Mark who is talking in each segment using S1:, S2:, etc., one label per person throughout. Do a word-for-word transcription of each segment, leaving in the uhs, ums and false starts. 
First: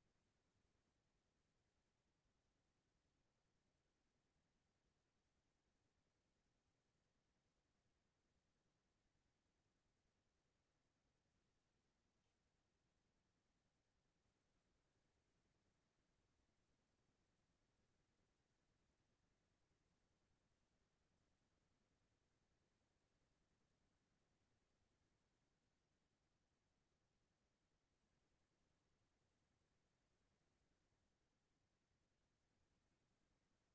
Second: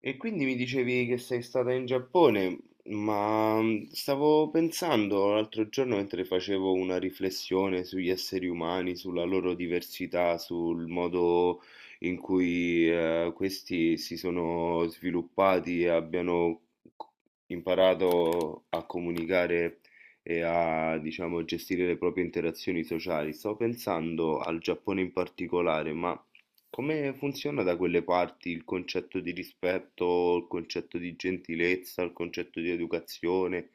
S1: E quindi mi dicevi che sei stata in Giappone, ma mm, stavo pensando l'altro giorno mentre facevo una riflessione sugli esseri umani, sulla loro diversità, sul modo in cui eh, questi si sono sviluppati e abbiano c- imparato a comunicare e a, diciamo, gestire le proprie interazioni sociali. Stavo pensando al Giappone in particolare, ma come funziona da quelle parti il concetto di rispetto, il concetto di gentilezza, il concetto di educazione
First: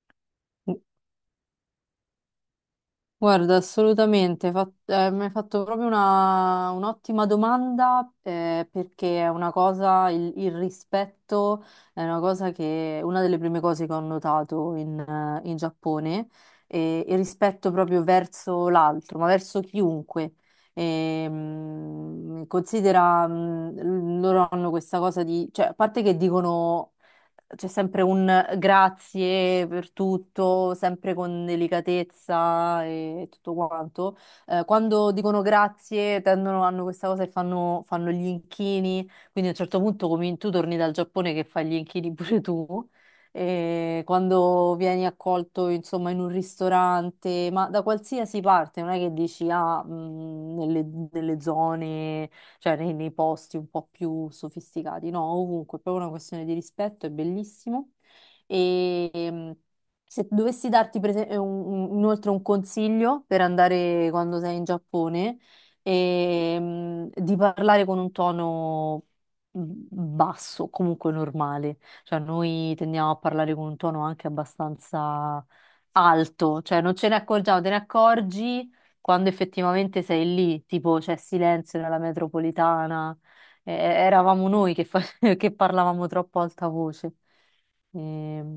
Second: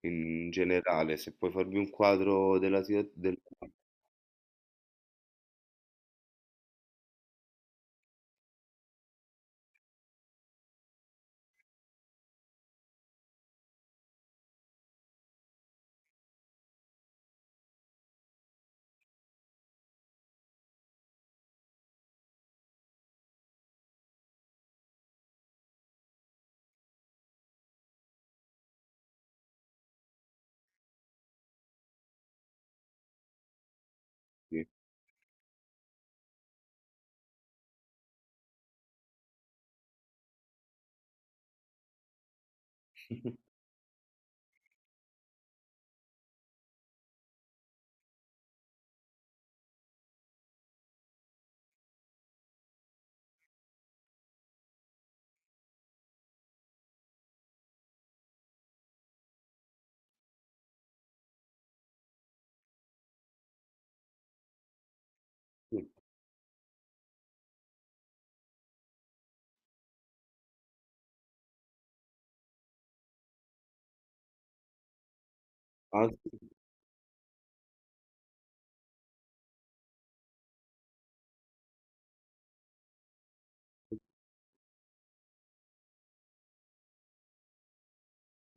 S1: in generale? Se puoi farmi un quadro della situazione.
S2: Guarda, assolutamente, fa- eh, mi hai fatto proprio una- un'ottima domanda eh, perché è una cosa, il, il rispetto è una cosa che, una delle prime cose che ho notato in, eh, in Giappone, e il rispetto proprio verso l'altro, ma verso chiunque. E, mh, considera, mh, loro hanno questa cosa di, cioè, a parte che dicono c'è sempre un grazie per tutto, sempre con delicatezza e tutto quanto. Eh,
S1: Del...
S2: quando dicono grazie, tendono, hanno questa cosa e fanno, fanno gli inchini, quindi a un certo punto comin- tu torni dal Giappone che fai gli inchini pure tu. E quando vieni accolto, insomma, in un ristorante, ma da qualsiasi parte, non è che dici, ah, mh, nelle, nelle zone cioè nei, nei posti un po' più sofisticati, no, ovunque, è proprio una questione di rispetto, è bellissimo. E ehm, Se dovessi darti per esempio, un- un- inoltre un consiglio per andare quando sei in Giappone,
S1: Sì.
S2: ehm, di parlare con un tono mhmm, basso, comunque normale. Cioè, noi tendiamo a parlare con un tono anche abbastanza
S1: Ah, sì.
S2: alto, cioè non ce ne accorgiamo, te ne accorgi quando effettivamente sei lì, tipo c'è silenzio nella metropolitana, eh, eravamo noi che, fa- che parlavamo troppo a alta voce.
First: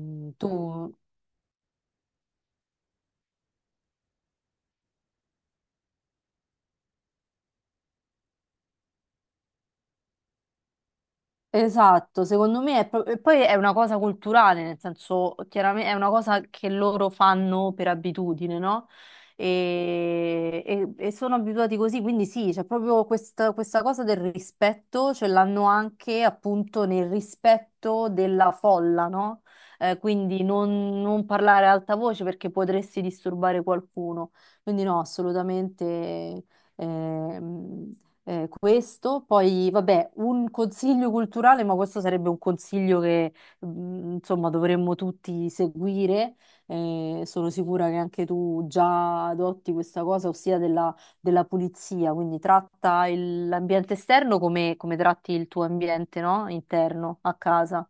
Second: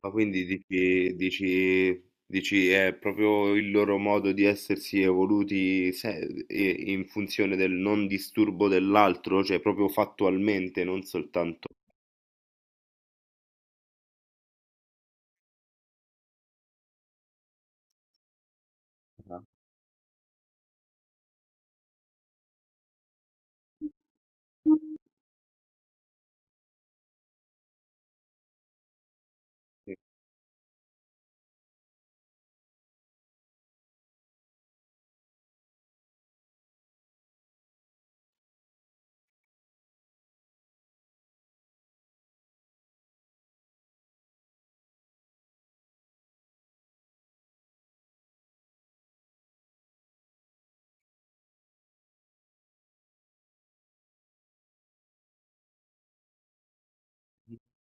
S1: Ma quindi
S2: Tu
S1: dici, dici, dici è proprio il loro modo di essersi evoluti se- e- in funzione del non disturbo dell'altro, cioè proprio fattualmente, non soltanto.
S2: esatto, secondo me è pro- e poi è una cosa culturale, nel senso, chiaramente è una cosa che loro fanno per abitudine, no?
S1: Ah.
S2: E, e- e sono abituati così, quindi sì, c'è proprio questa, questa cosa del rispetto, ce l'hanno anche appunto nel rispetto della folla, no? Eh, quindi non, non parlare ad alta voce perché potresti disturbare qualcuno. Quindi no, assolutamente. Ehm, eh, Questo, poi vabbè, un consiglio culturale, ma questo sarebbe un consiglio che mh, insomma dovremmo tutti seguire. Eh, sono sicura che anche tu già adotti questa cosa, ossia della, della pulizia, quindi tratta il- l'ambiente esterno come, come tratti il tuo ambiente, no? Interno a casa.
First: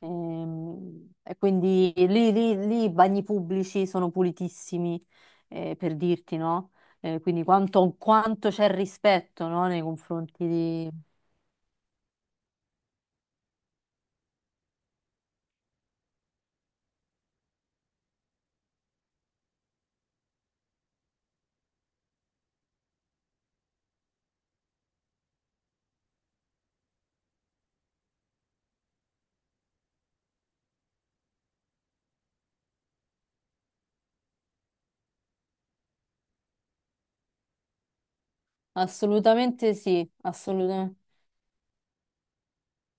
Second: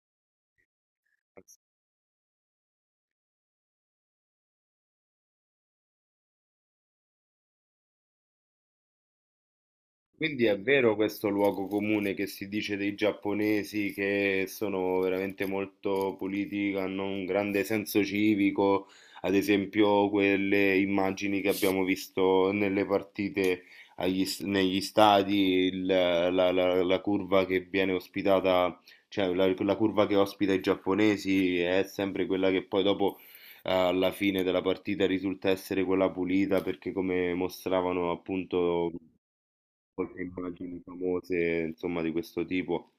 S2: Ehm, E quindi lì, lì- lì i bagni pubblici sono pulitissimi, eh, per dirti, no? Eh, quindi quanto, quanto c'è rispetto, no, nei
S1: Quindi
S2: confronti
S1: è
S2: di...
S1: vero questo luogo comune che si dice dei giapponesi che sono veramente molto puliti, hanno un grande senso civico, ad esempio quelle immagini che abbiamo visto nelle partite agli s- negli stadi, il- la, la- la curva che viene ospitata, cioè la, la curva che ospita i giapponesi è sempre quella che poi dopo alla fine della partita risulta essere quella pulita perché come mostravano appunto
S2: Assolutamente sì,
S1: molte immagini
S2: assolutamente.
S1: famose, insomma, di questo tipo.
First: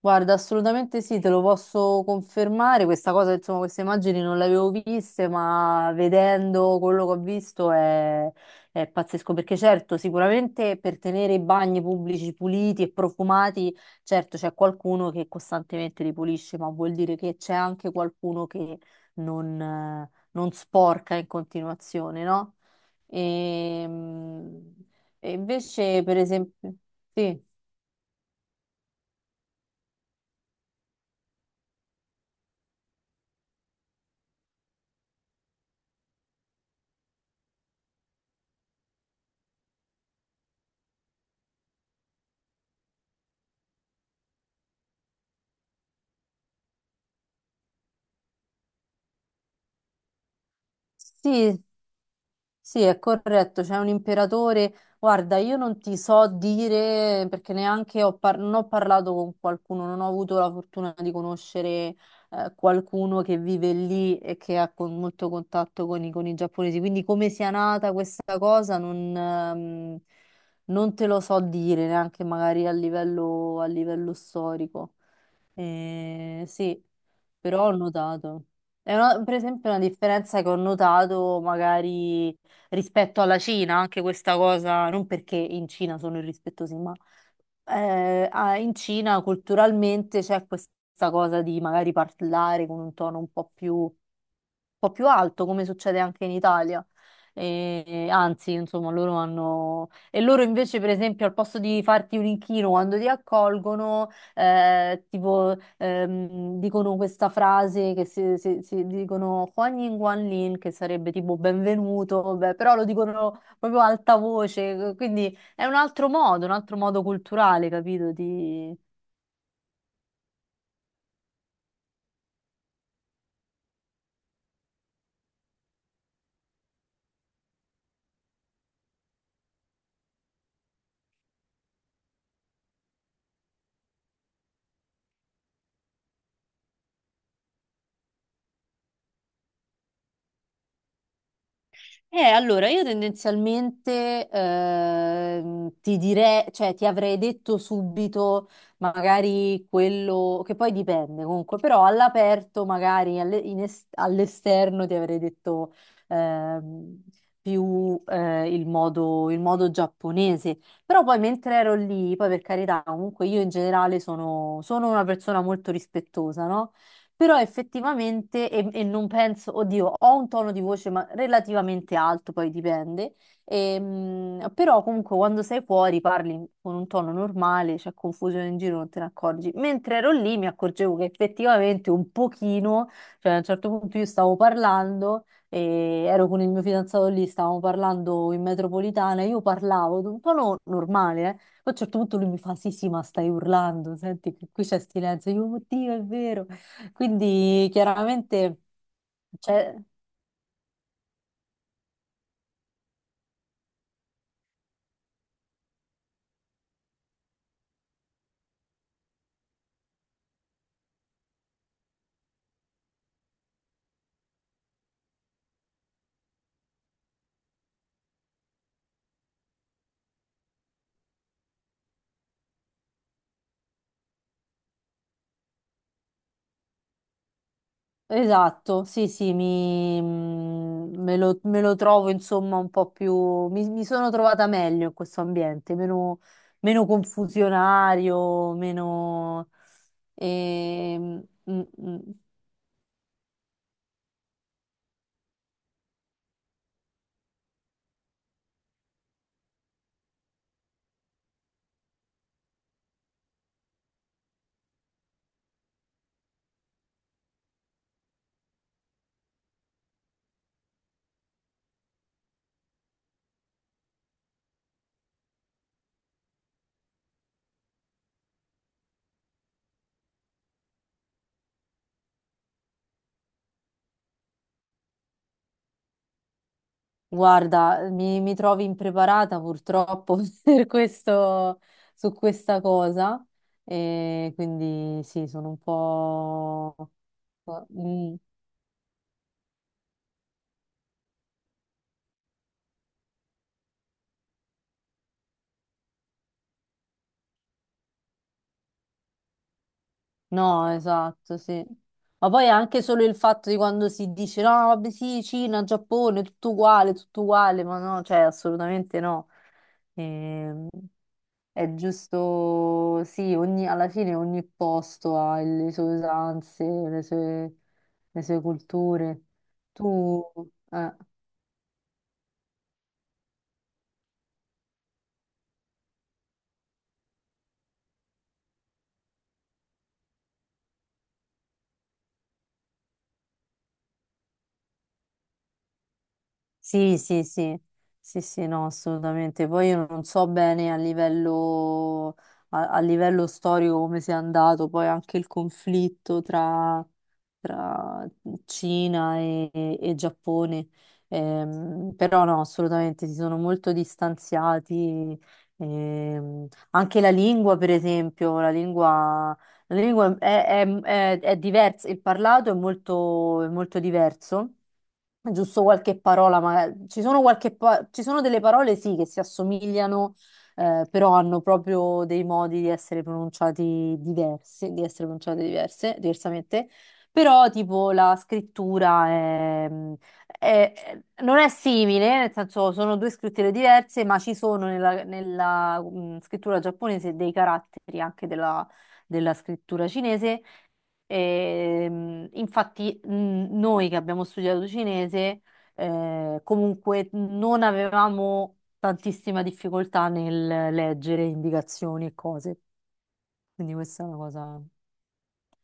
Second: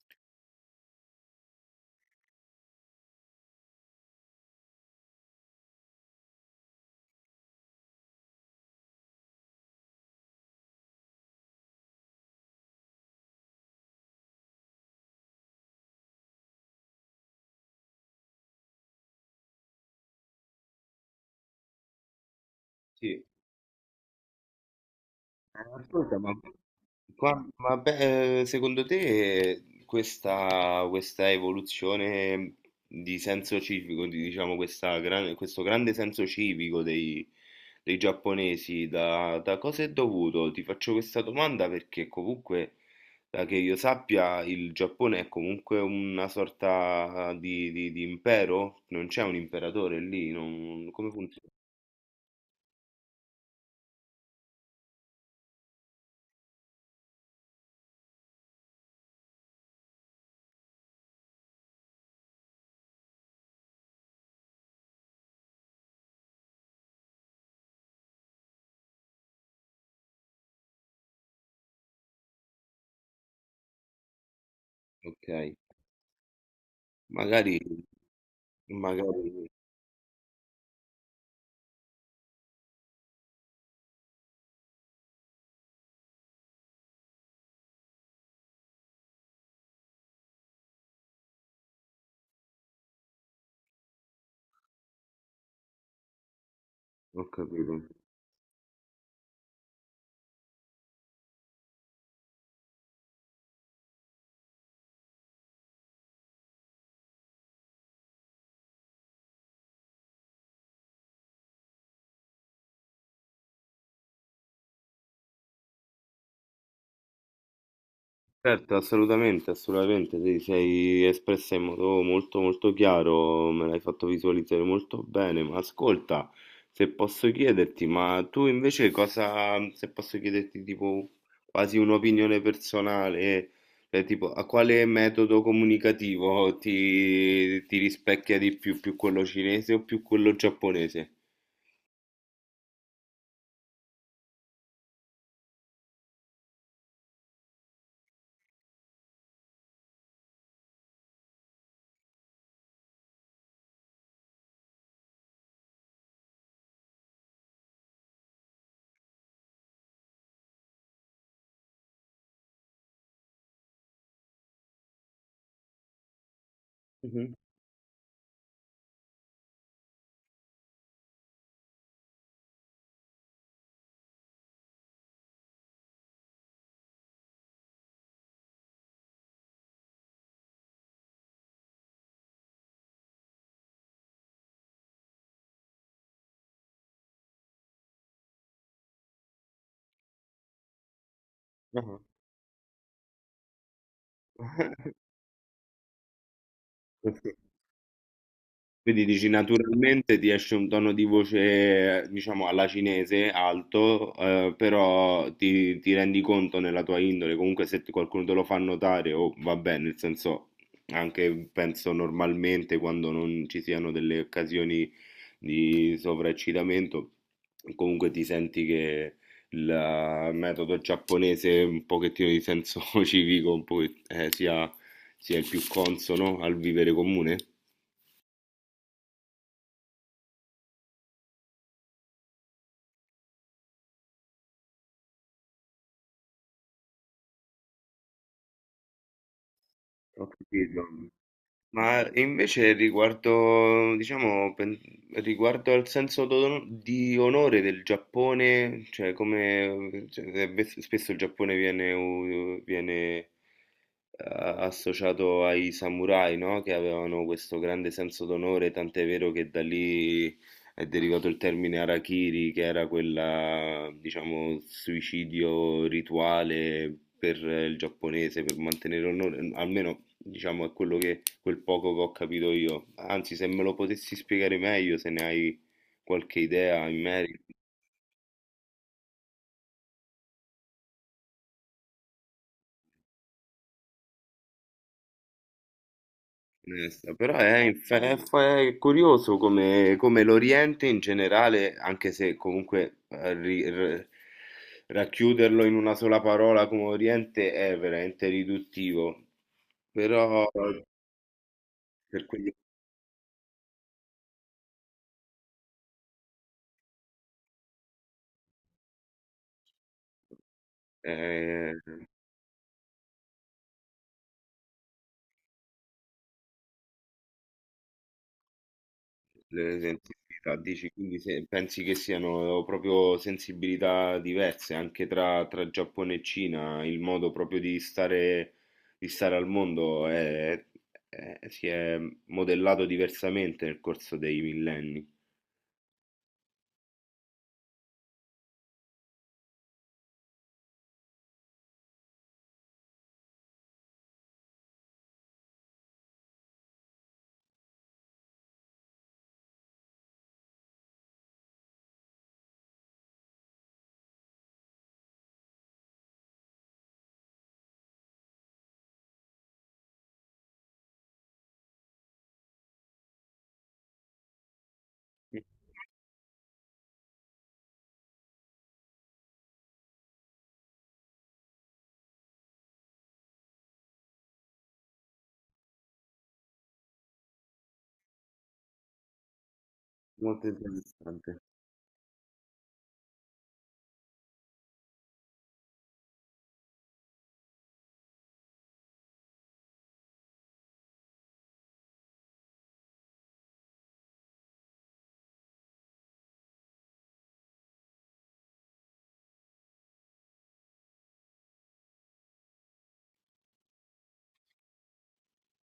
S2: Guarda, assolutamente sì, te lo posso confermare. Questa cosa, insomma, queste immagini non le avevo viste, ma vedendo quello che ho visto è, è pazzesco. Perché certo, sicuramente per tenere i bagni pubblici puliti e profumati, certo c'è qualcuno che costantemente li pulisce, ma vuol dire che c'è anche qualcuno che non, eh, non sporca in continuazione, no?
S1: Sì. Eh,
S2: E, e invece, per
S1: Ascolta, ma,
S2: esempio, sì.
S1: qua- ma beh, eh, secondo te questa, questa evoluzione di senso civico, di, diciamo, questa gran- questo grande senso civico dei, dei giapponesi, da, da cosa è dovuto? Ti faccio questa domanda perché comunque, da che io sappia, il Giappone è comunque una sorta di, di- di impero, non c'è un imperatore lì, non- come funziona?
S2: Sì, sì, è corretto, c'è un imperatore. Guarda, io non ti so dire perché neanche ho, par- non ho parlato con qualcuno, non ho avuto la fortuna di conoscere eh, qualcuno che vive lì e che ha con- molto contatto con i, con i giapponesi. Quindi come sia nata questa cosa non, ehm, non te lo so dire neanche magari a livello, a livello storico.
S1: Okay,
S2: Eh, sì,
S1: magari
S2: però ho notato. È una- per
S1: magari
S2: esempio una differenza che ho notato magari rispetto alla Cina, anche questa cosa, non perché in Cina sono irrispettosi, ma eh, ah, in Cina culturalmente c'è questa cosa di magari parlare con un tono un po' più po' più alto, come succede anche in Italia.
S1: ho capito.
S2: E- e anzi, insomma, loro hanno... E loro invece, per esempio, al posto di farti un inchino quando ti accolgono, eh, tipo, ehm, dicono questa frase che si, si- si dicono Huan Yin Guan Lin, che sarebbe tipo benvenuto, beh, però lo dicono proprio a alta voce, quindi è un altro modo, un altro modo culturale, capito?
S1: Certo, assolutamente, assolutamente, ti sei espressa in modo molto, molto chiaro, me l'hai fatto visualizzare molto bene, ma ascolta, se posso chiederti, ma tu invece cosa, se posso chiederti tipo quasi un'opinione personale, cioè tipo a quale metodo comunicativo ti, ti rispecchia di più, più, quello cinese o più quello giapponese?
S2: Eh, allora, io tendenzialmente ehm, ti direi, cioè ti avrei detto subito magari quello che poi dipende comunque, però all'aperto magari alle- in est- all'esterno ti avrei detto ehm, più eh, il modo, il modo giapponese, però poi mentre ero lì, poi per carità, comunque io in generale sono, sono una persona molto rispettosa, no?
S1: Mhm.
S2: Però effettivamente, e, e non penso, oddio, ho un tono di voce ma relativamente alto, poi dipende, ehm, però comunque quando sei fuori parli con un tono normale, c'è confusione in giro, non te ne accorgi. Mentre ero lì mi accorgevo che effettivamente un pochino, cioè a un certo punto io stavo parlando e ero con il mio fidanzato lì, stavamo parlando in metropolitana, io parlavo di un tono normale, eh. Poi a un certo punto lui mi fa: sì, sì, ma stai urlando, senti che qui c'è
S1: Ah.
S2: silenzio. Io, oddio, è vero. Quindi chiaramente,
S1: Quindi dici
S2: cioè,
S1: naturalmente ti esce un tono di voce, diciamo, alla cinese alto, eh, però ti, ti rendi conto nella tua indole, comunque se ti- qualcuno te lo fa notare, o va bene, nel senso, anche penso normalmente quando non ci siano delle occasioni di sovraeccitamento, comunque ti senti che il metodo giapponese, un pochettino di senso civico, un po' eh, sia, sia il più consono al vivere comune.
S2: esatto, sì, sì, mi, mm, me lo, me lo trovo insomma un po' più, mi, mi sono trovata meglio in questo ambiente, meno, meno confusionario, meno...
S1: Ho capito.
S2: ehm, mm, mm.
S1: Ma invece riguardo, diciamo, pen- riguardo al senso d'ono- di onore del Giappone, cioè come cioè, eh, bes- spesso il Giappone viene, u- viene a- associato ai samurai, no? Che avevano questo grande senso d'onore, tant'è vero che da lì è derivato il termine harakiri, che era quella, diciamo, suicidio rituale per eh, il giapponese, per mantenere onore, almeno diciamo è quello che, quel poco che ho capito io. Anzi, se me lo potessi spiegare meglio, se ne hai qualche idea in merito.
S2: Guarda, mi, mi trovi impreparata purtroppo per questo, su questa cosa, e quindi sì, sono un po'...
S1: Onesta, però è, inf-
S2: Mm.
S1: è fa- è curioso come, come l'Oriente in generale, anche se comunque eh, ri- r- racchiuderlo in una sola parola come Oriente è veramente riduttivo, però
S2: No,
S1: per
S2: esatto, sì. Ma poi
S1: quelli,
S2: anche solo il fatto di quando si dice no, vabbè sì, Cina, Giappone, tutto uguale, tutto uguale, ma no, cioè assolutamente no. Ehm,
S1: eh,
S2: è giusto, sì, ogni- alla fine ogni posto ha le sue usanze, le sue, le sue culture.
S1: le
S2: Tu,
S1: sensibilità, dici,
S2: eh.
S1: quindi se- pensi che siano proprio sensibilità diverse anche tra, tra, Giappone e Cina, il modo proprio di stare, di stare al mondo è- è- si è modellato diversamente nel corso dei millenni.
S2: Sì, sì, sì, sì, sì, no, assolutamente. Poi io non so bene a livello, a, a livello storico come sia andato, poi anche il conflitto tra, tra Cina e, e Giappone. Ehm, però no, assolutamente si sono molto distanziati. Ehm, Anche la lingua, per esempio, la lingua, la lingua è, è- è- è diversa, il parlato è molto, è molto diverso giusto qualche parola, ma ci sono, qualche pa- ci sono delle parole sì che si assomigliano, eh, però hanno proprio dei modi di essere pronunciati diversi, di essere pronunciate diverse, diversamente. Però tipo la scrittura è-
S1: Molto
S2: è- è- non
S1: interessante.
S2: è simile, nel senso sono due scritture diverse, ma ci sono nella, nella, mm, scrittura giapponese dei caratteri anche della della scrittura cinese. Ehm, infatti, mh, noi che abbiamo studiato cinese, eh, comunque non avevamo tantissima difficoltà nel leggere indicazioni e cose. Quindi questa è una cosa.